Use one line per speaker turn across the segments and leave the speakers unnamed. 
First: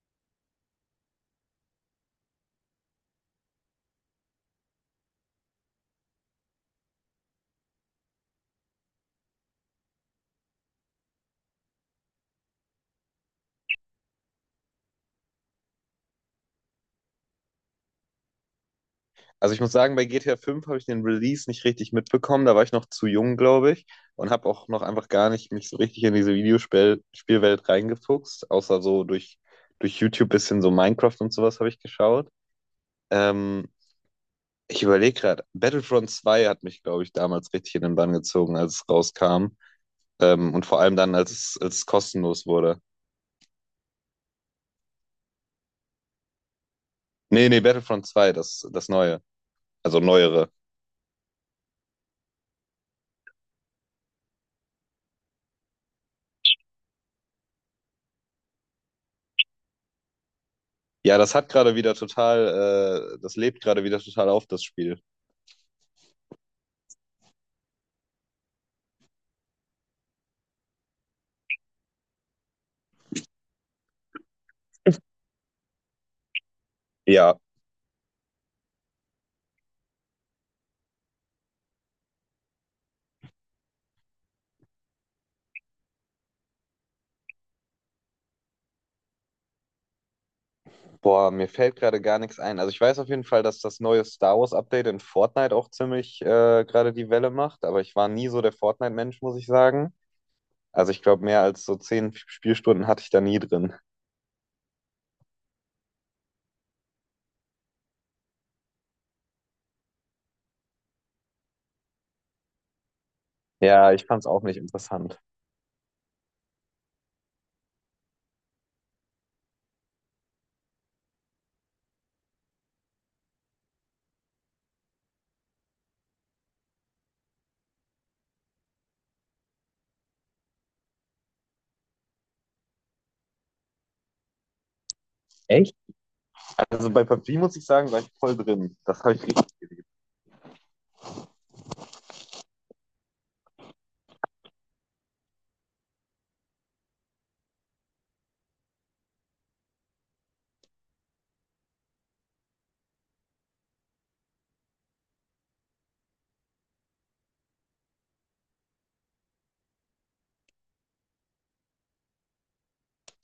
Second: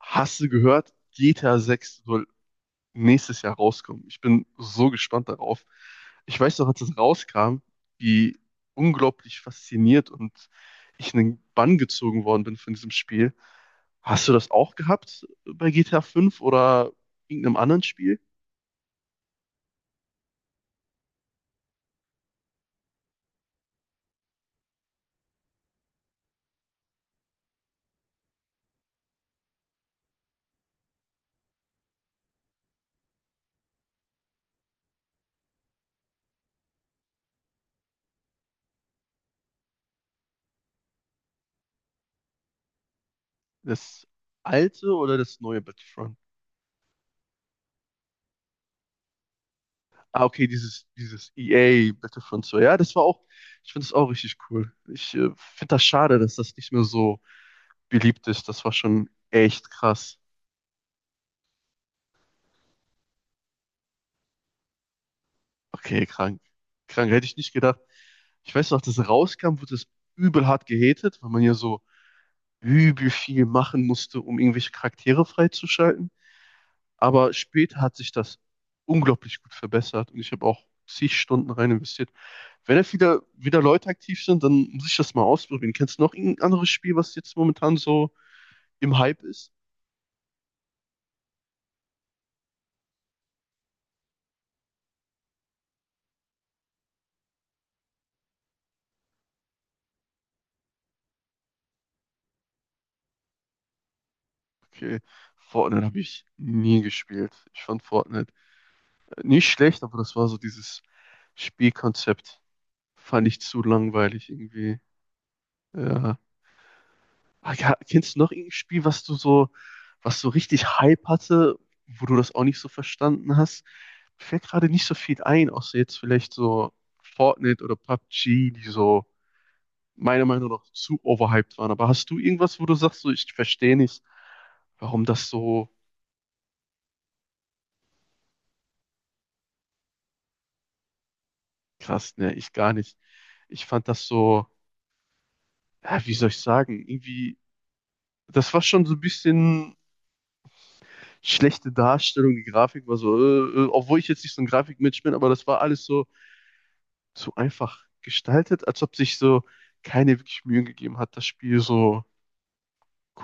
Hast du gehört, GTA 6 soll nächstes Jahr rauskommen? Ich bin so gespannt darauf. Ich weiß noch, als es rauskam, wie unglaublich fasziniert und ich in den Bann gezogen worden bin von diesem Spiel. Hast du das auch gehabt bei GTA 5 oder irgendeinem anderen Spiel?
Also ich muss sagen, bei GTA 5 habe ich den Release nicht richtig mitbekommen. Da war ich noch zu jung, glaube ich, und habe auch noch einfach gar nicht mich so richtig in diese Videospielwelt reingefuchst, außer so durch YouTube bisschen so Minecraft und sowas habe ich geschaut. Ähm, Ich überlege gerade, Battlefront 2 hat mich, glaube ich, damals richtig in den Bann gezogen, als es rauskam. Und vor allem dann, als es kostenlos wurde.
Das alte oder das neue Battlefront?
Nee, nee, Battlefront 2, das neue. Also
Ah, okay,
neuere.
dieses EA Battlefront 2. Ja, das war auch, ich finde das auch richtig cool. Ich finde das schade, dass das nicht mehr so beliebt ist. Das war schon echt krass.
Ja, das hat gerade wieder total, das lebt gerade wieder total auf, das Spiel.
Okay, krank. Krank, hätte ich nicht gedacht. Ich weiß noch, als das rauskam, wurde das übel hart gehatet, weil man ja so übel viel machen musste, um irgendwelche Charaktere freizuschalten. Aber
Ja.
später hat sich das unglaublich gut verbessert und ich habe auch zig Stunden rein investiert. Wenn jetzt wieder Leute aktiv sind, dann muss ich das mal ausprobieren. Kennst du noch irgendein anderes Spiel, was jetzt momentan so im Hype ist?
Boah, mir fällt gerade gar nichts ein. Also ich weiß auf jeden Fall, dass das neue Star Wars Update in Fortnite auch ziemlich gerade die Welle macht, aber ich war nie so der Fortnite-Mensch, muss ich sagen. Also ich glaube, mehr als so 10 Spielstunden hatte ich da nie drin.
Okay, Fortnite habe ich nie gespielt. Ich fand Fortnite nicht schlecht, aber das war so dieses Spielkonzept. Fand ich zu
Ja, ich fand es
langweilig
auch nicht
irgendwie.
interessant.
Ja. Ah, ja, kennst du noch irgendein Spiel, was du so, was so richtig Hype hatte, wo du das auch nicht so verstanden hast? Mir fällt gerade nicht so viel ein, außer jetzt vielleicht so Fortnite oder PUBG, die so meiner Meinung nach zu overhyped waren. Aber hast du irgendwas, wo du sagst, so, ich verstehe nicht, warum das so
Also bei PUBG muss ich sagen, war ich voll drin. Das habe ich richtig geliebt.
krass, ne, ich gar nicht. Ich fand das so, ja, wie soll ich sagen, irgendwie, das war schon so ein bisschen schlechte Darstellung, die Grafik war so, obwohl ich jetzt nicht so ein Grafikmensch bin, aber das war alles so, so einfach gestaltet, als ob sich so keine wirklich Mühe gegeben hat, das Spiel so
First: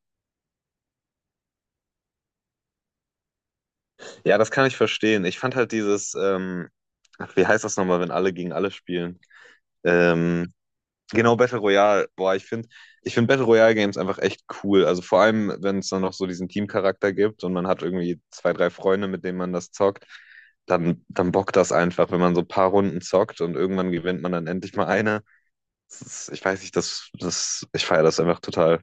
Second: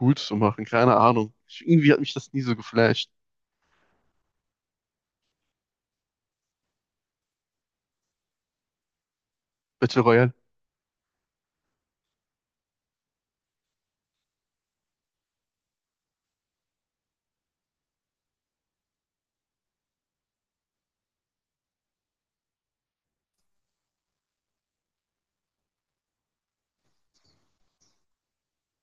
cool zu machen. Keine Ahnung. Ich, irgendwie hat mich das nie so geflasht.
Ja, das kann ich verstehen. Ich fand halt dieses, ach, wie heißt das nochmal, wenn alle gegen alle spielen?
Battle Royale.
Ähm, Genau, Battle Royale. Boah, ich finde Battle Royale Games einfach echt cool. Also vor allem, wenn es dann noch so diesen Teamcharakter gibt und man hat irgendwie zwei, drei Freunde, mit denen man das zockt, dann bockt das einfach, wenn man so ein paar Runden zockt und irgendwann gewinnt man dann endlich mal eine. Das ist, ich weiß nicht, ich feiere das einfach total.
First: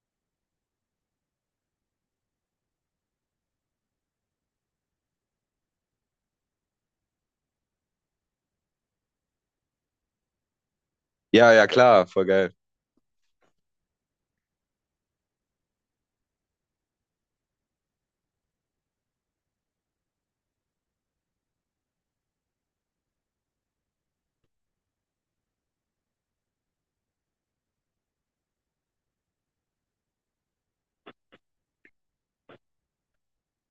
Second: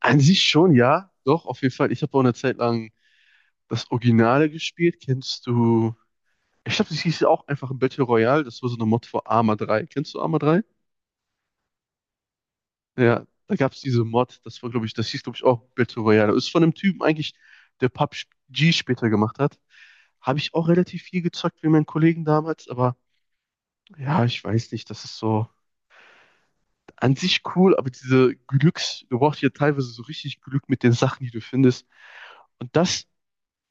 An sich schon, ja. Doch, auf jeden Fall. Ich habe auch eine Zeit lang das Originale gespielt. Kennst du? Ich glaube, das hieß ja auch einfach Battle Royale. Das war so eine Mod für Arma 3. Kennst du Arma 3?
Ja, ja, klar, voll geil.
Ja, da gab es diese Mod. Das war, glaube ich, das hieß, glaube ich, auch Battle Royale. Ist von einem Typen eigentlich, der PUBG später gemacht hat. Habe ich auch relativ viel gezockt wie meinen Kollegen damals, aber ja, ich weiß nicht, das ist so an sich cool, aber diese Glücks, du brauchst ja teilweise so richtig Glück mit den Sachen, die du findest. Und das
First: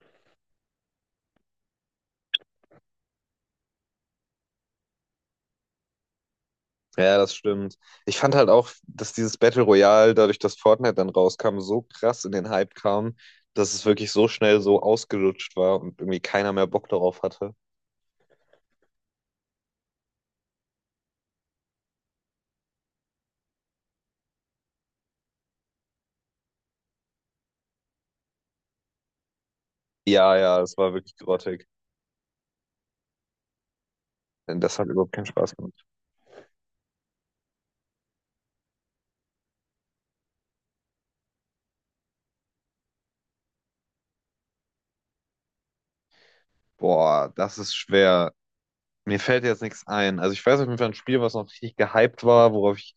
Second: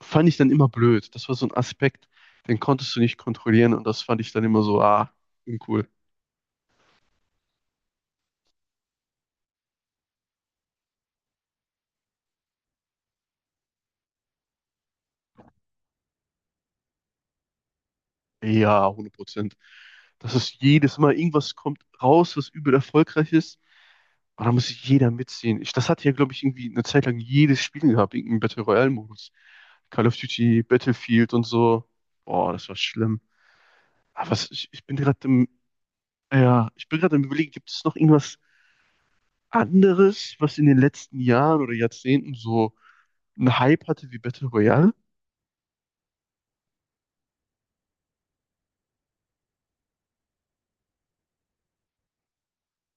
fand ich dann immer blöd. Das war so ein Aspekt, den konntest du nicht kontrollieren und das fand ich dann immer so, ah, uncool.
Ja, das stimmt. Ich fand halt auch, dass dieses Battle Royale, dadurch, dass Fortnite dann rauskam, so krass in den Hype kam, dass es wirklich so schnell so ausgelutscht war und irgendwie keiner mehr Bock darauf hatte.
Ja, hundert Prozent. Das ist jedes Mal irgendwas kommt raus, was übel erfolgreich ist. Und da muss sich jeder mitziehen. Ich, das hatte ja, glaube ich, irgendwie eine Zeit lang jedes Spiel gehabt, irgendeinen Battle Royale-Modus. Call of
Ja, ja,
Duty,
es war wirklich
Battlefield und
grottig.
so. Boah, das war schlimm. Aber was,
Denn
ich,
das
ich
hat
bin
überhaupt keinen
gerade
Spaß gemacht.
ja, ich bin gerade am Überlegen, gibt es noch irgendwas anderes, was in den letzten Jahren oder Jahrzehnten so einen Hype hatte wie Battle Royale?
Boah, das ist schwer. Mir fällt jetzt nichts ein. Also ich weiß auf jeden Fall ein Spiel, was noch richtig gehypt war,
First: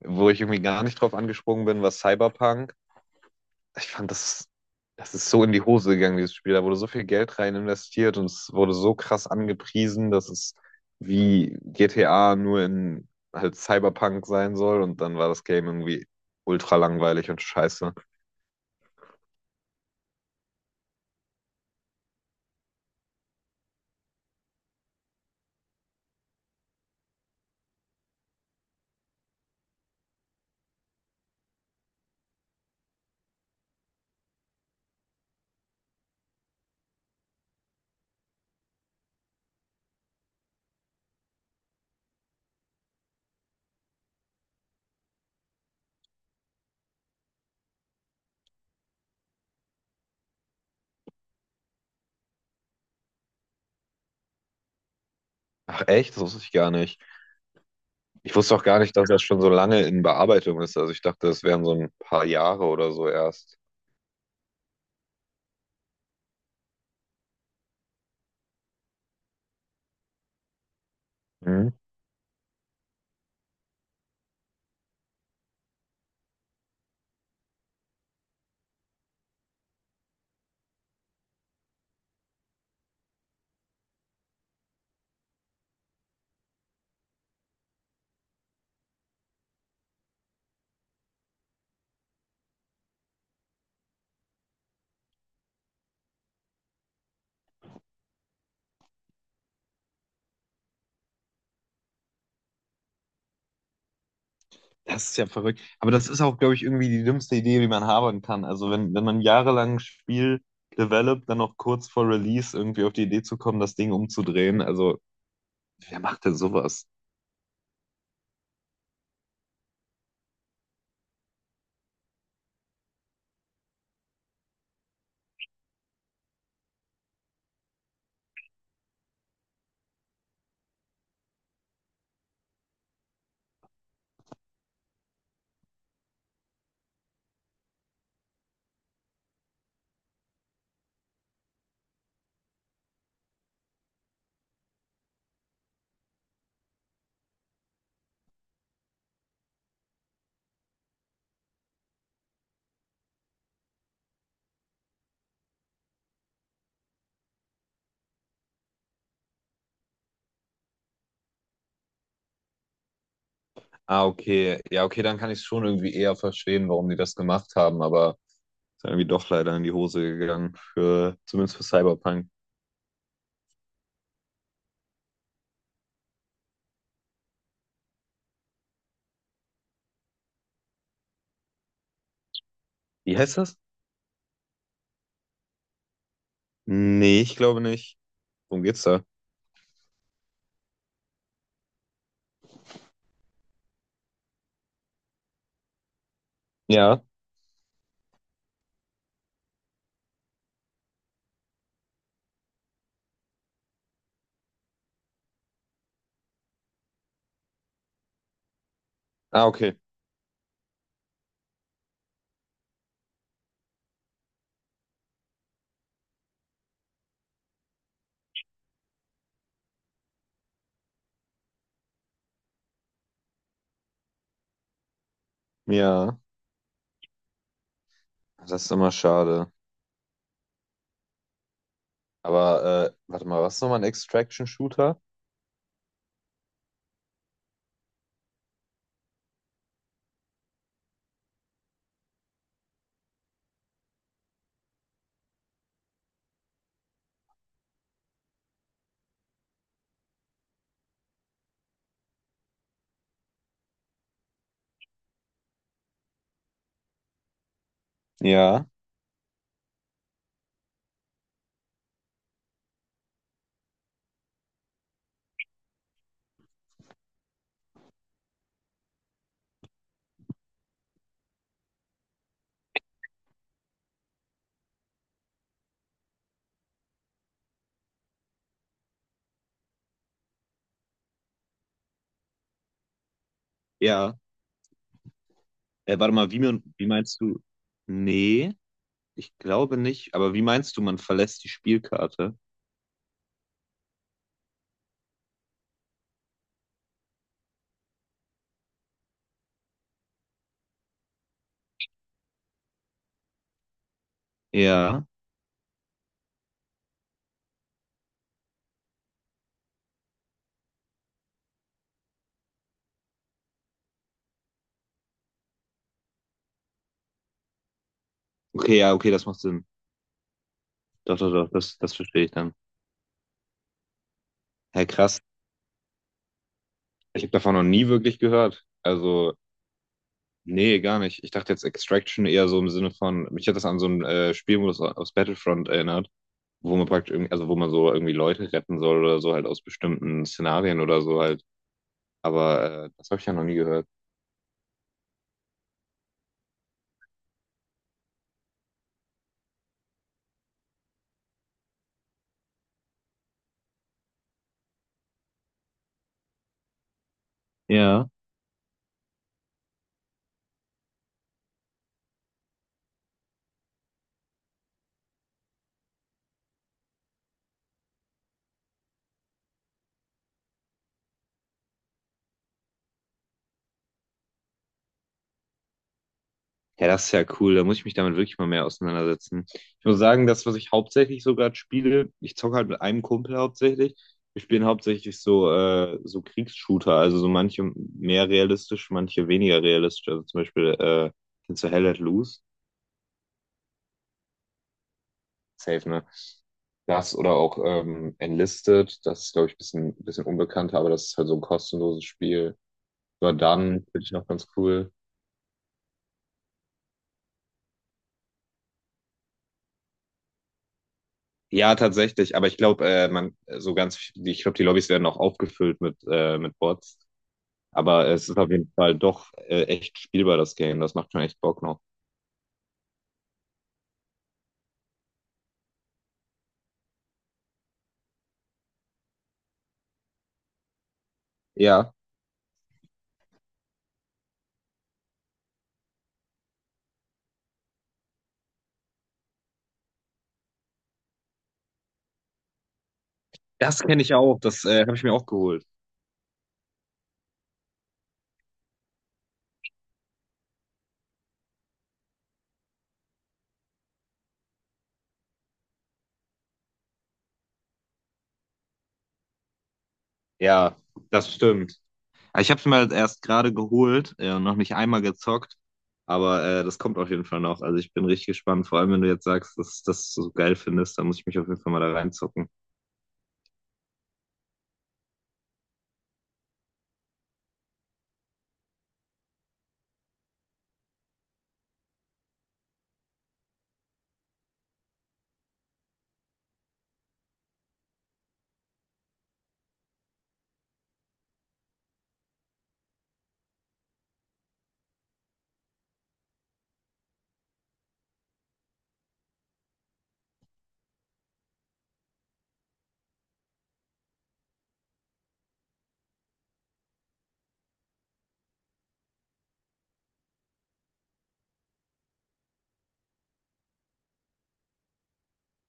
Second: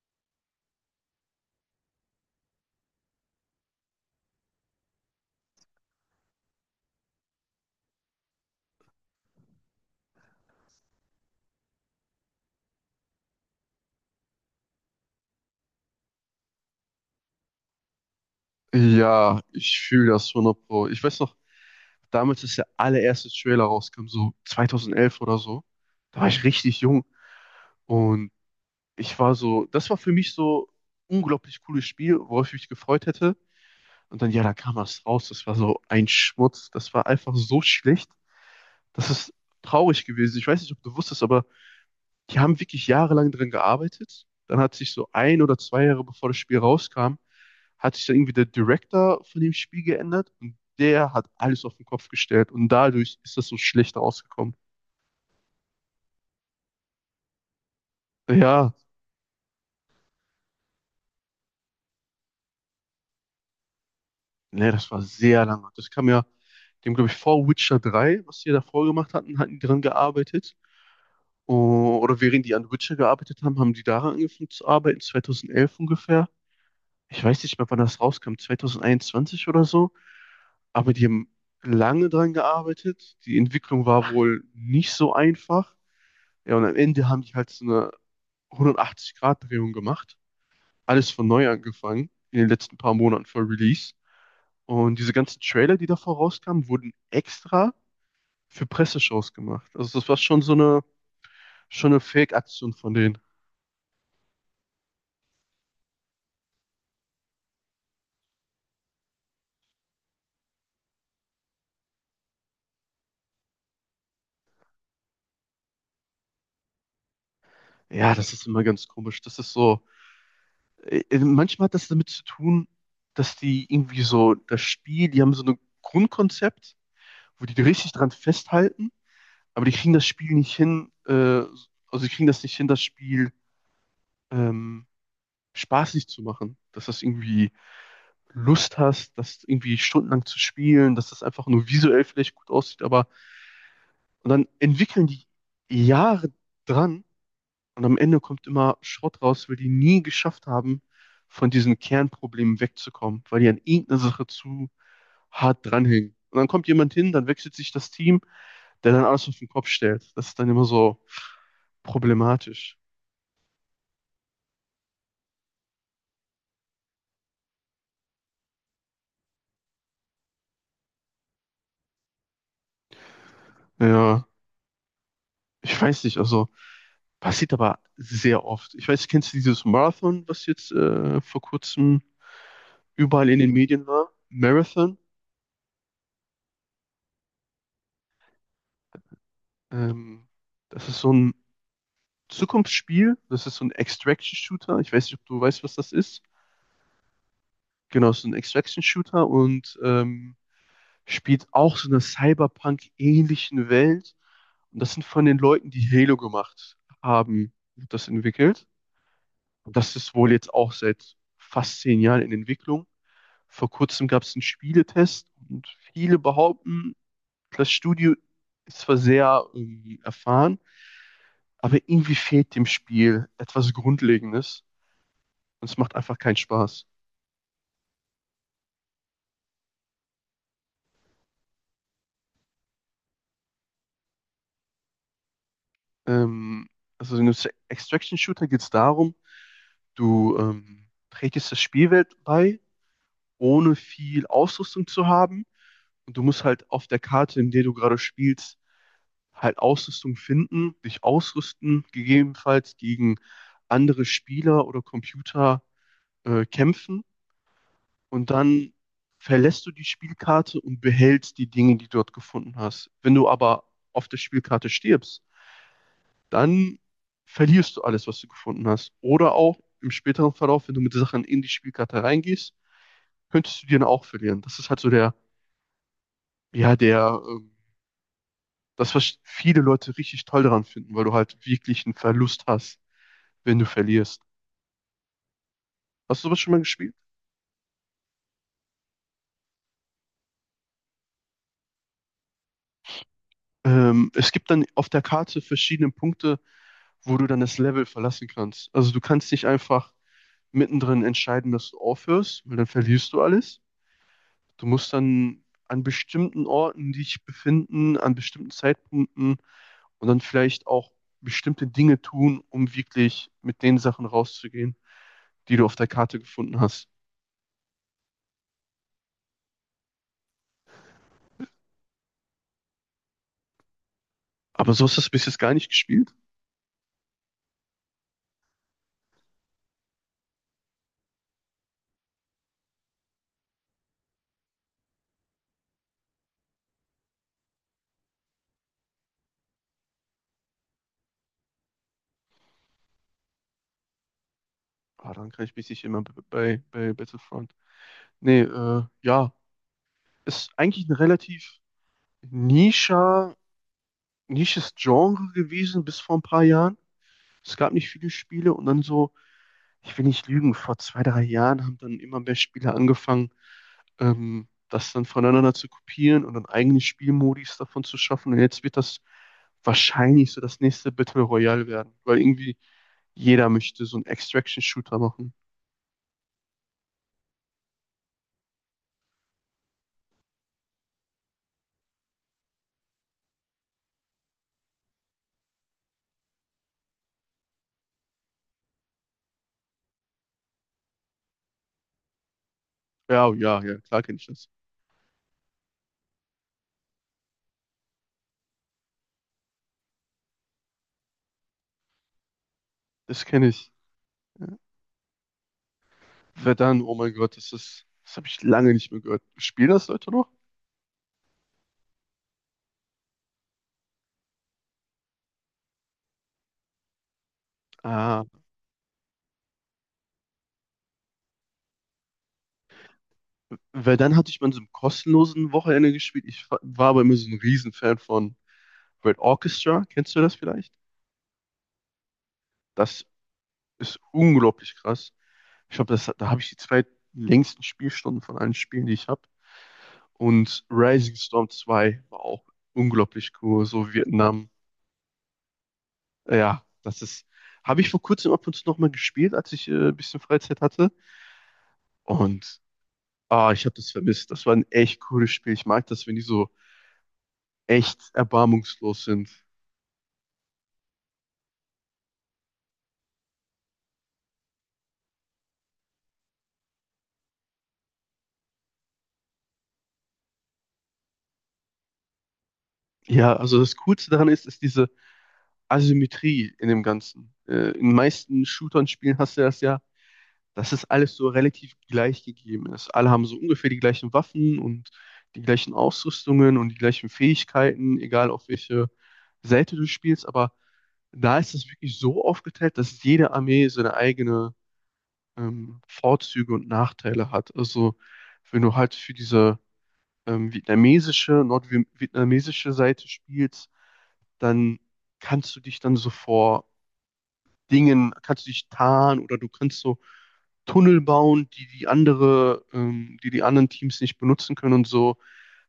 wo ich irgendwie gar nicht drauf angesprungen bin, war Cyberpunk. Ich fand das ist so in die Hose gegangen, dieses Spiel. Da wurde so viel Geld rein investiert und es wurde so krass angepriesen, dass es wie GTA nur in halt Cyberpunk sein soll und dann war das Game irgendwie ultra langweilig und scheiße.
Ja, ich fühle das 100 Pro. Ich weiß noch, damals, als der allererste Trailer rauskam, so 2011 oder so, da war ich richtig jung und ich war so, das war für mich so unglaublich cooles Spiel, worauf ich mich gefreut hätte. Und dann, ja, da kam was raus, das war so ein Schmutz, das war einfach so schlecht, das ist traurig gewesen. Ich weiß nicht, ob du wusstest, aber die haben wirklich jahrelang dran gearbeitet. Dann hat sich so ein oder zwei Jahre bevor das Spiel rauskam, hat sich dann irgendwie der Director von dem Spiel geändert und der hat alles auf den Kopf gestellt und dadurch ist das so schlecht rausgekommen.
Ach echt? Das wusste ich gar nicht. Ich wusste auch
Ja,
gar nicht, dass das schon so lange in Bearbeitung ist. Also ich dachte, das wären so ein paar Jahre oder so erst.
ne, das war sehr lange. Das kam ja, dem glaube ich vor Witcher 3, was die davor gemacht hatten, hatten die dran gearbeitet.
Mhm.
Oder während die an Witcher gearbeitet haben, haben die daran angefangen zu arbeiten, 2011 ungefähr. Ich weiß nicht mehr, wann das rauskam, 2021 oder so. Aber die haben lange dran gearbeitet. Die Entwicklung war wohl nicht so einfach. Ja, und am Ende haben die halt so eine 180-Grad-Drehung gemacht. Alles von neu angefangen in den letzten paar Monaten vor Release. Und diese ganzen Trailer, die davor rauskamen, wurden extra für Presseshows gemacht. Also das war schon so eine, schon eine Fake-Aktion von denen.
Das ist ja verrückt. Aber das ist auch, glaube ich, irgendwie die dümmste Idee, die man haben kann. Also wenn man jahrelang ein Spiel developt, dann noch kurz vor Release irgendwie auf die Idee zu kommen, das Ding umzudrehen. Also wer macht denn sowas?
Ja, das ist immer ganz komisch. Das ist so, manchmal hat das damit zu tun, dass die irgendwie so das Spiel, die haben so ein Grundkonzept wo die richtig dran festhalten, aber die kriegen das Spiel nicht hin, also die kriegen das nicht hin, das Spiel ähm, spaßig zu machen, dass das irgendwie Lust hast, das irgendwie stundenlang zu spielen, dass das einfach nur visuell vielleicht gut aussieht, aber und dann entwickeln die Jahre dran und am Ende kommt immer Schrott raus, weil die nie geschafft haben, von diesen Kernproblemen wegzukommen, weil die an irgendeiner Sache zu hart dranhängen. Und dann kommt jemand hin, dann wechselt sich das Team der dann alles auf den Kopf stellt. Das ist dann immer so problematisch.
Ah, okay. Ja, okay, dann kann ich es schon irgendwie eher verstehen, warum die das gemacht haben. Aber ist irgendwie doch leider in die Hose gegangen, zumindest für Cyberpunk.
Ja, ich weiß nicht, also passiert aber sehr oft. Ich weiß, kennst du dieses Marathon, was jetzt vor kurzem
Wie
überall
heißt
in den
das?
Medien war? Marathon.
Nee, ich glaube nicht. Worum geht's da?
Ähm, Das ist so ein Zukunftsspiel. Das ist so ein Extraction-Shooter. Ich weiß nicht, ob du weißt, was das ist.
Ja.
Genau, so ein Extraction-Shooter und spielt auch so einer Cyberpunk-ähnlichen Welt. Und das sind von den Leuten, die Halo gemacht haben, wird das entwickelt.
Ah,
Und
okay.
das ist wohl jetzt auch seit fast 10 Jahren in Entwicklung. Vor kurzem gab es einen Spieletest und viele behaupten, das Studio ist zwar sehr erfahren, aber irgendwie fehlt dem Spiel etwas Grundlegendes und es macht
Ja,
einfach keinen Spaß.
das ist immer schade. Aber warte mal, was ist nochmal ein Extraction-Shooter?
Ähm, also in einem Extraction-Shooter geht es darum, du trägst das Spielwelt bei, ohne viel Ausrüstung zu haben. Und du musst halt auf der Karte, in der du gerade spielst, halt Ausrüstung finden, dich ausrüsten, gegebenenfalls gegen andere Spieler oder Computer kämpfen und
Ja.
dann verlässt du die Spielkarte und behältst die Dinge, die du dort gefunden hast. Wenn du aber auf der Spielkarte stirbst, dann verlierst du alles, was du gefunden hast. Oder auch im späteren Verlauf, wenn du mit Sachen in die Spielkarte reingehst, könntest du die dann auch verlieren. Das ist halt so der, ja, der, das, was viele Leute richtig toll daran finden, weil du halt wirklich einen Verlust hast, wenn du
Ja.
verlierst.
Warte
Hast du
mal,
sowas schon mal
wie
gespielt?
meinst du? Nee, ich glaube nicht. Aber wie meinst du, man verlässt die Spielkarte?
Es gibt dann auf der Karte verschiedene Punkte, wo du dann das Level verlassen kannst. Also du kannst nicht einfach mittendrin entscheiden, dass du aufhörst, weil dann verlierst du alles. Du musst
Ja.
dann an bestimmten Orten dich befinden, an bestimmten Zeitpunkten und dann vielleicht auch bestimmte Dinge tun, um wirklich mit den Sachen rauszugehen, die du auf der Karte gefunden hast.
Okay, ja, okay, das macht Sinn. Doch, doch, doch, das verstehe ich dann.
Aber so
Hä,
hast du es
krass.
bis jetzt gar nicht gespielt.
Ich habe davon noch nie wirklich gehört. Also, nee, gar nicht. Ich dachte jetzt Extraction eher so im Sinne von, mich hat das an so einen Spielmodus aus Battlefront erinnert. Wo man praktisch irgendwie, also wo man so irgendwie Leute retten soll oder so halt aus bestimmten Szenarien oder so halt. Aber das habe ich ja noch nie gehört.
Ah, dann kann ich mich nicht immer bei Battlefront. Nee, ja, ist eigentlich ein relativ nischer, nisches Genre gewesen bis vor ein paar Jahren. Es gab nicht
Ja.
viele Spiele und dann so, ich will nicht lügen, vor zwei, drei Jahren haben dann immer mehr Spieler angefangen, das dann voneinander zu kopieren und dann eigene Spielmodis davon zu schaffen. Und jetzt wird das wahrscheinlich so das nächste Battle Royale werden, weil irgendwie jeder möchte so einen Extraction-Shooter machen.
Ja, das ist ja cool. Da muss ich mich damit wirklich mal mehr auseinandersetzen. Ich muss sagen, das, was ich hauptsächlich so gerade spiele, ich zocke halt mit einem Kumpel hauptsächlich. Wir spielen hauptsächlich so, so Kriegsshooter, also so manche mehr realistisch, manche weniger realistisch. Also zum Beispiel, kennst du Hell Let Loose?
Ja, ja, ja, klar kenne ich das.
Safe, ne? Das oder auch Enlisted, das ist, glaube ich, ein bisschen unbekannter, aber das ist halt so ein kostenloses Spiel.
Das kenne ich.
Jordan finde ich noch ganz
Ja.
cool.
Verdun, oh mein Gott, das ist, das habe ich lange nicht mehr gehört. Spielen das Leute noch?
Ja, tatsächlich, aber ich glaube, man, so ganz, viel- ich glaube, die Lobbys werden auch aufgefüllt mit Bots. Aber
Ah,
es ist auf jeden Fall doch echt spielbar, das Game. Das macht schon echt Bock noch.
Verdun hatte ich mal in so einem kostenlosen Wochenende gespielt. Ich war aber immer so ein Riesenfan von Red Orchestra. Kennst du das vielleicht?
Ja,
Das ist unglaublich krass. Ich glaube, das, da habe ich die 2 längsten Spielstunden von allen Spielen, die ich habe. Und Rising Storm 2 war auch unglaublich cool.
das
So
kenne ich auch.
Vietnam.
Das habe ich mir auch geholt.
Ja, das ist. Habe ich vor kurzem ab und zu nochmal gespielt, als ich ein bisschen Freizeit hatte. Und ah, ich habe das vermisst. Das war ein echt cooles Spiel. Ich mag das, wenn die so echt erbarmungslos sind.
Ja, das stimmt. Ich habe es mir halt erst gerade geholt und noch nicht einmal gezockt. Aber das kommt auf jeden Fall noch. Also ich bin richtig gespannt. Vor allem, wenn du jetzt sagst, dass du das so geil findest, dann muss ich mich auf jeden Fall mal da reinzocken.
Ja, also das Coolste daran ist, ist diese Asymmetrie in dem Ganzen. In den meisten Shootern-Spielen hast du das ja, dass es alles so relativ gleich gegeben ist. Alle haben so ungefähr die gleichen Waffen und die gleichen Ausrüstungen und die gleichen Fähigkeiten, egal auf welche Seite du spielst. Aber da ist es wirklich so aufgeteilt, dass jede Armee seine eigene Vorzüge und Nachteile hat. Also wenn du halt für diese vietnamesische, nordvietnamesische Seite spielst, dann kannst du dich dann so vor Dingen, kannst du dich tarnen oder du kannst so Tunnel bauen, die die anderen Teams nicht benutzen können und so.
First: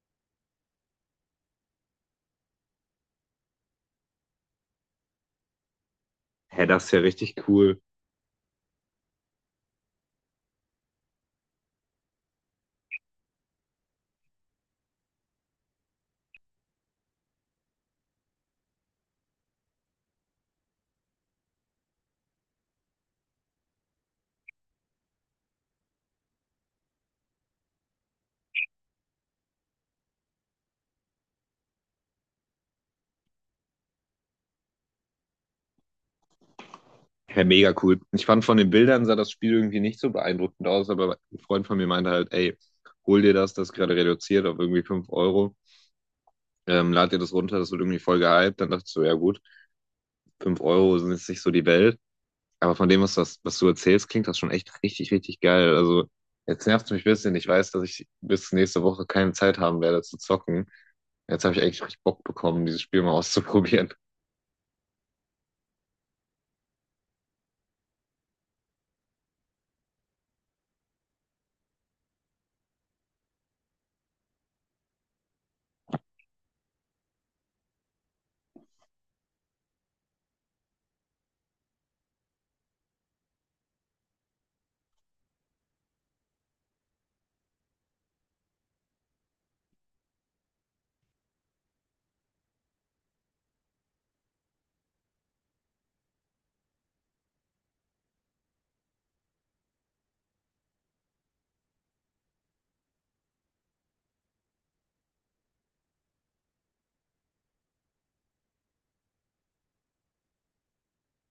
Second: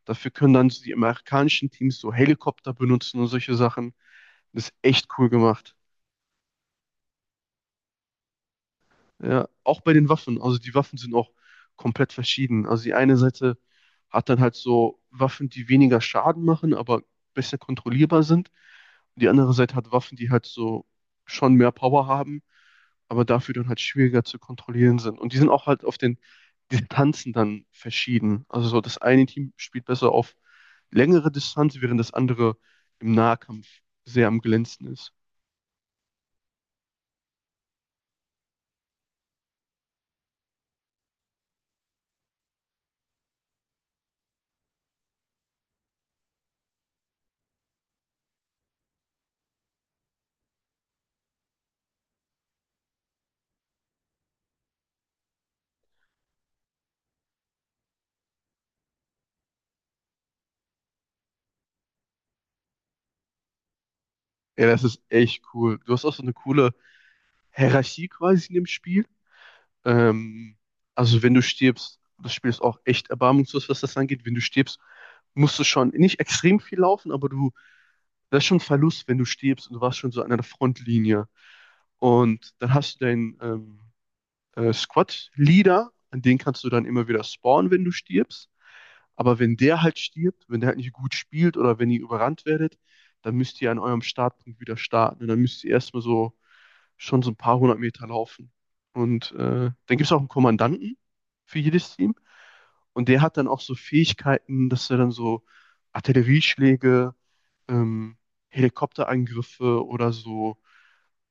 Dafür können dann so die amerikanischen Teams so Helikopter benutzen und solche Sachen. Das ist echt cool gemacht.
Hä, das ist ja richtig cool.
Ja, auch bei den Waffen. Also die Waffen sind auch komplett verschieden. Also die eine Seite hat dann halt so Waffen, die weniger Schaden machen, aber besser kontrollierbar sind. Und die andere Seite hat Waffen, die halt so schon mehr Power haben, aber dafür dann halt schwieriger zu kontrollieren sind. Und die sind auch halt auf den Distanzen dann verschieden. Also so das eine Team spielt besser auf längere Distanz, während das andere im Nahkampf sehr am glänzen ist.
Ja, mega cool. Ich fand von den Bildern sah das Spiel irgendwie nicht so beeindruckend aus, aber ein Freund von mir meinte halt, ey, hol dir das, das ist gerade reduziert auf irgendwie 5 Euro. Lad dir das runter, das wird irgendwie voll gehypt. Dann dachte ich so, ja gut, 5 Euro sind jetzt nicht so die Welt. Aber von dem, das, was du erzählst, klingt das schon echt richtig, richtig geil. Also jetzt nervt es mich ein bisschen. Ich weiß, dass ich bis nächste Woche keine Zeit haben werde zu zocken. Jetzt habe ich echt richtig Bock bekommen, dieses Spiel mal auszuprobieren.
Ja, das ist echt cool. Du hast auch so eine coole Hierarchie quasi in dem Spiel. Ähm, also wenn du stirbst, das Spiel ist auch echt erbarmungslos, was das angeht. Wenn du stirbst, musst du schon nicht extrem viel laufen, aber du, das ist schon ein Verlust, wenn du stirbst und du warst schon so an der Frontlinie. Und dann hast du deinen Squad-Leader, an den kannst du dann immer wieder spawnen, wenn du stirbst. Aber wenn der halt stirbt, wenn der halt nicht gut spielt oder wenn ihr überrannt werdet, dann müsst ihr an eurem Startpunkt wieder starten. Und dann müsst ihr erstmal so schon so ein paar 100 Meter laufen. Und dann gibt es auch einen Kommandanten für jedes Team. Und der hat dann auch so Fähigkeiten, dass er dann so Artillerieschläge, ähm, Helikopterangriffe oder so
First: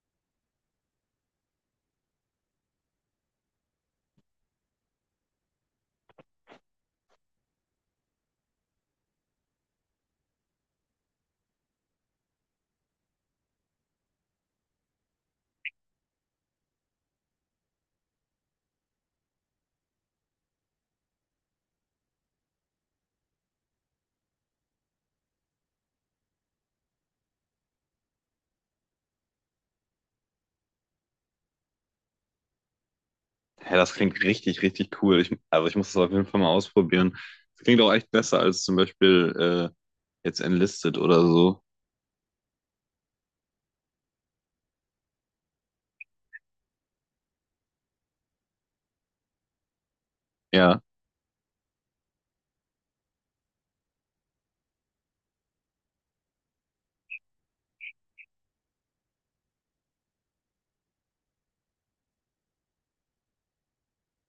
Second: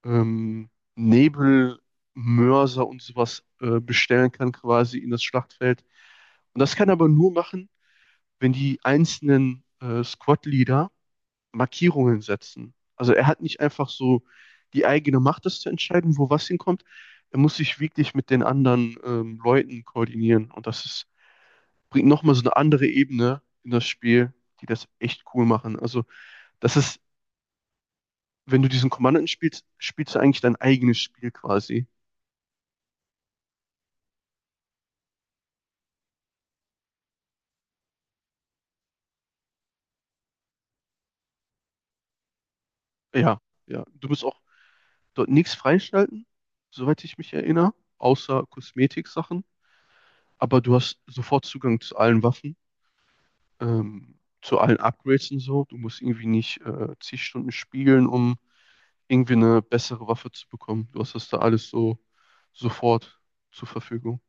Nebelmörser und sowas bestellen kann, quasi in das Schlachtfeld. Und das kann er aber nur machen, wenn die einzelnen Squad-Leader Markierungen setzen. Also er hat nicht einfach so die eigene Macht, das zu entscheiden, wo was hinkommt. Er muss sich wirklich mit den anderen Leuten koordinieren. Und das ist, bringt nochmal so eine andere Ebene in das Spiel, die das echt cool machen. Also das ist, wenn du diesen Kommandanten spielst, spielst du eigentlich dein eigenes Spiel quasi.
Hä, das klingt richtig, richtig cool. Also ich muss das auf jeden Fall mal ausprobieren. Das klingt auch echt besser als zum Beispiel jetzt Enlisted oder so.
Ja, ja. Du musst auch dort nichts freischalten, soweit ich mich erinnere, außer Kosmetiksachen. Aber du
Ja.
hast sofort Zugang zu allen Waffen, zu allen Upgrades und so. Du musst irgendwie nicht zig Stunden spiegeln, um irgendwie eine bessere Waffe zu bekommen. Du hast das da alles so sofort zur Verfügung.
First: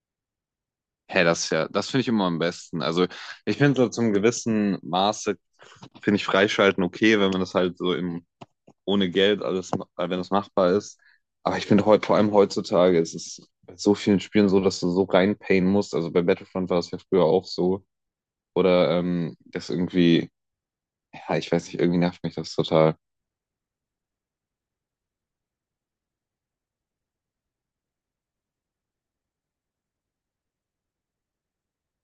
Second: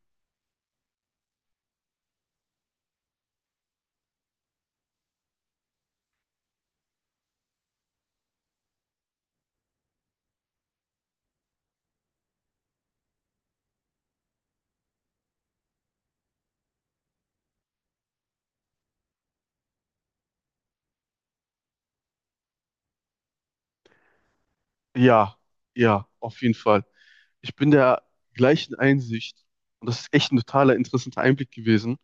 Hä, das finde ich immer am besten. Also ich finde so zum gewissen Maße, finde ich Freischalten okay, wenn man das halt so im, ohne Geld alles, wenn das machbar ist. Aber ich finde heute, vor allem heutzutage, es ist bei so vielen Spielen so, dass du so reinpayen musst. Also bei Battlefront war das ja früher auch so. Oder das irgendwie, ja, ich weiß nicht, irgendwie nervt mich das total.
Ja, ja, auf jeden Fall. Ich bin der gleichen Einsicht und das ist echt ein totaler interessanter Einblick gewesen.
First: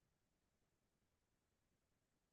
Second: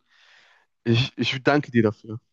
Ich danke dir dafür.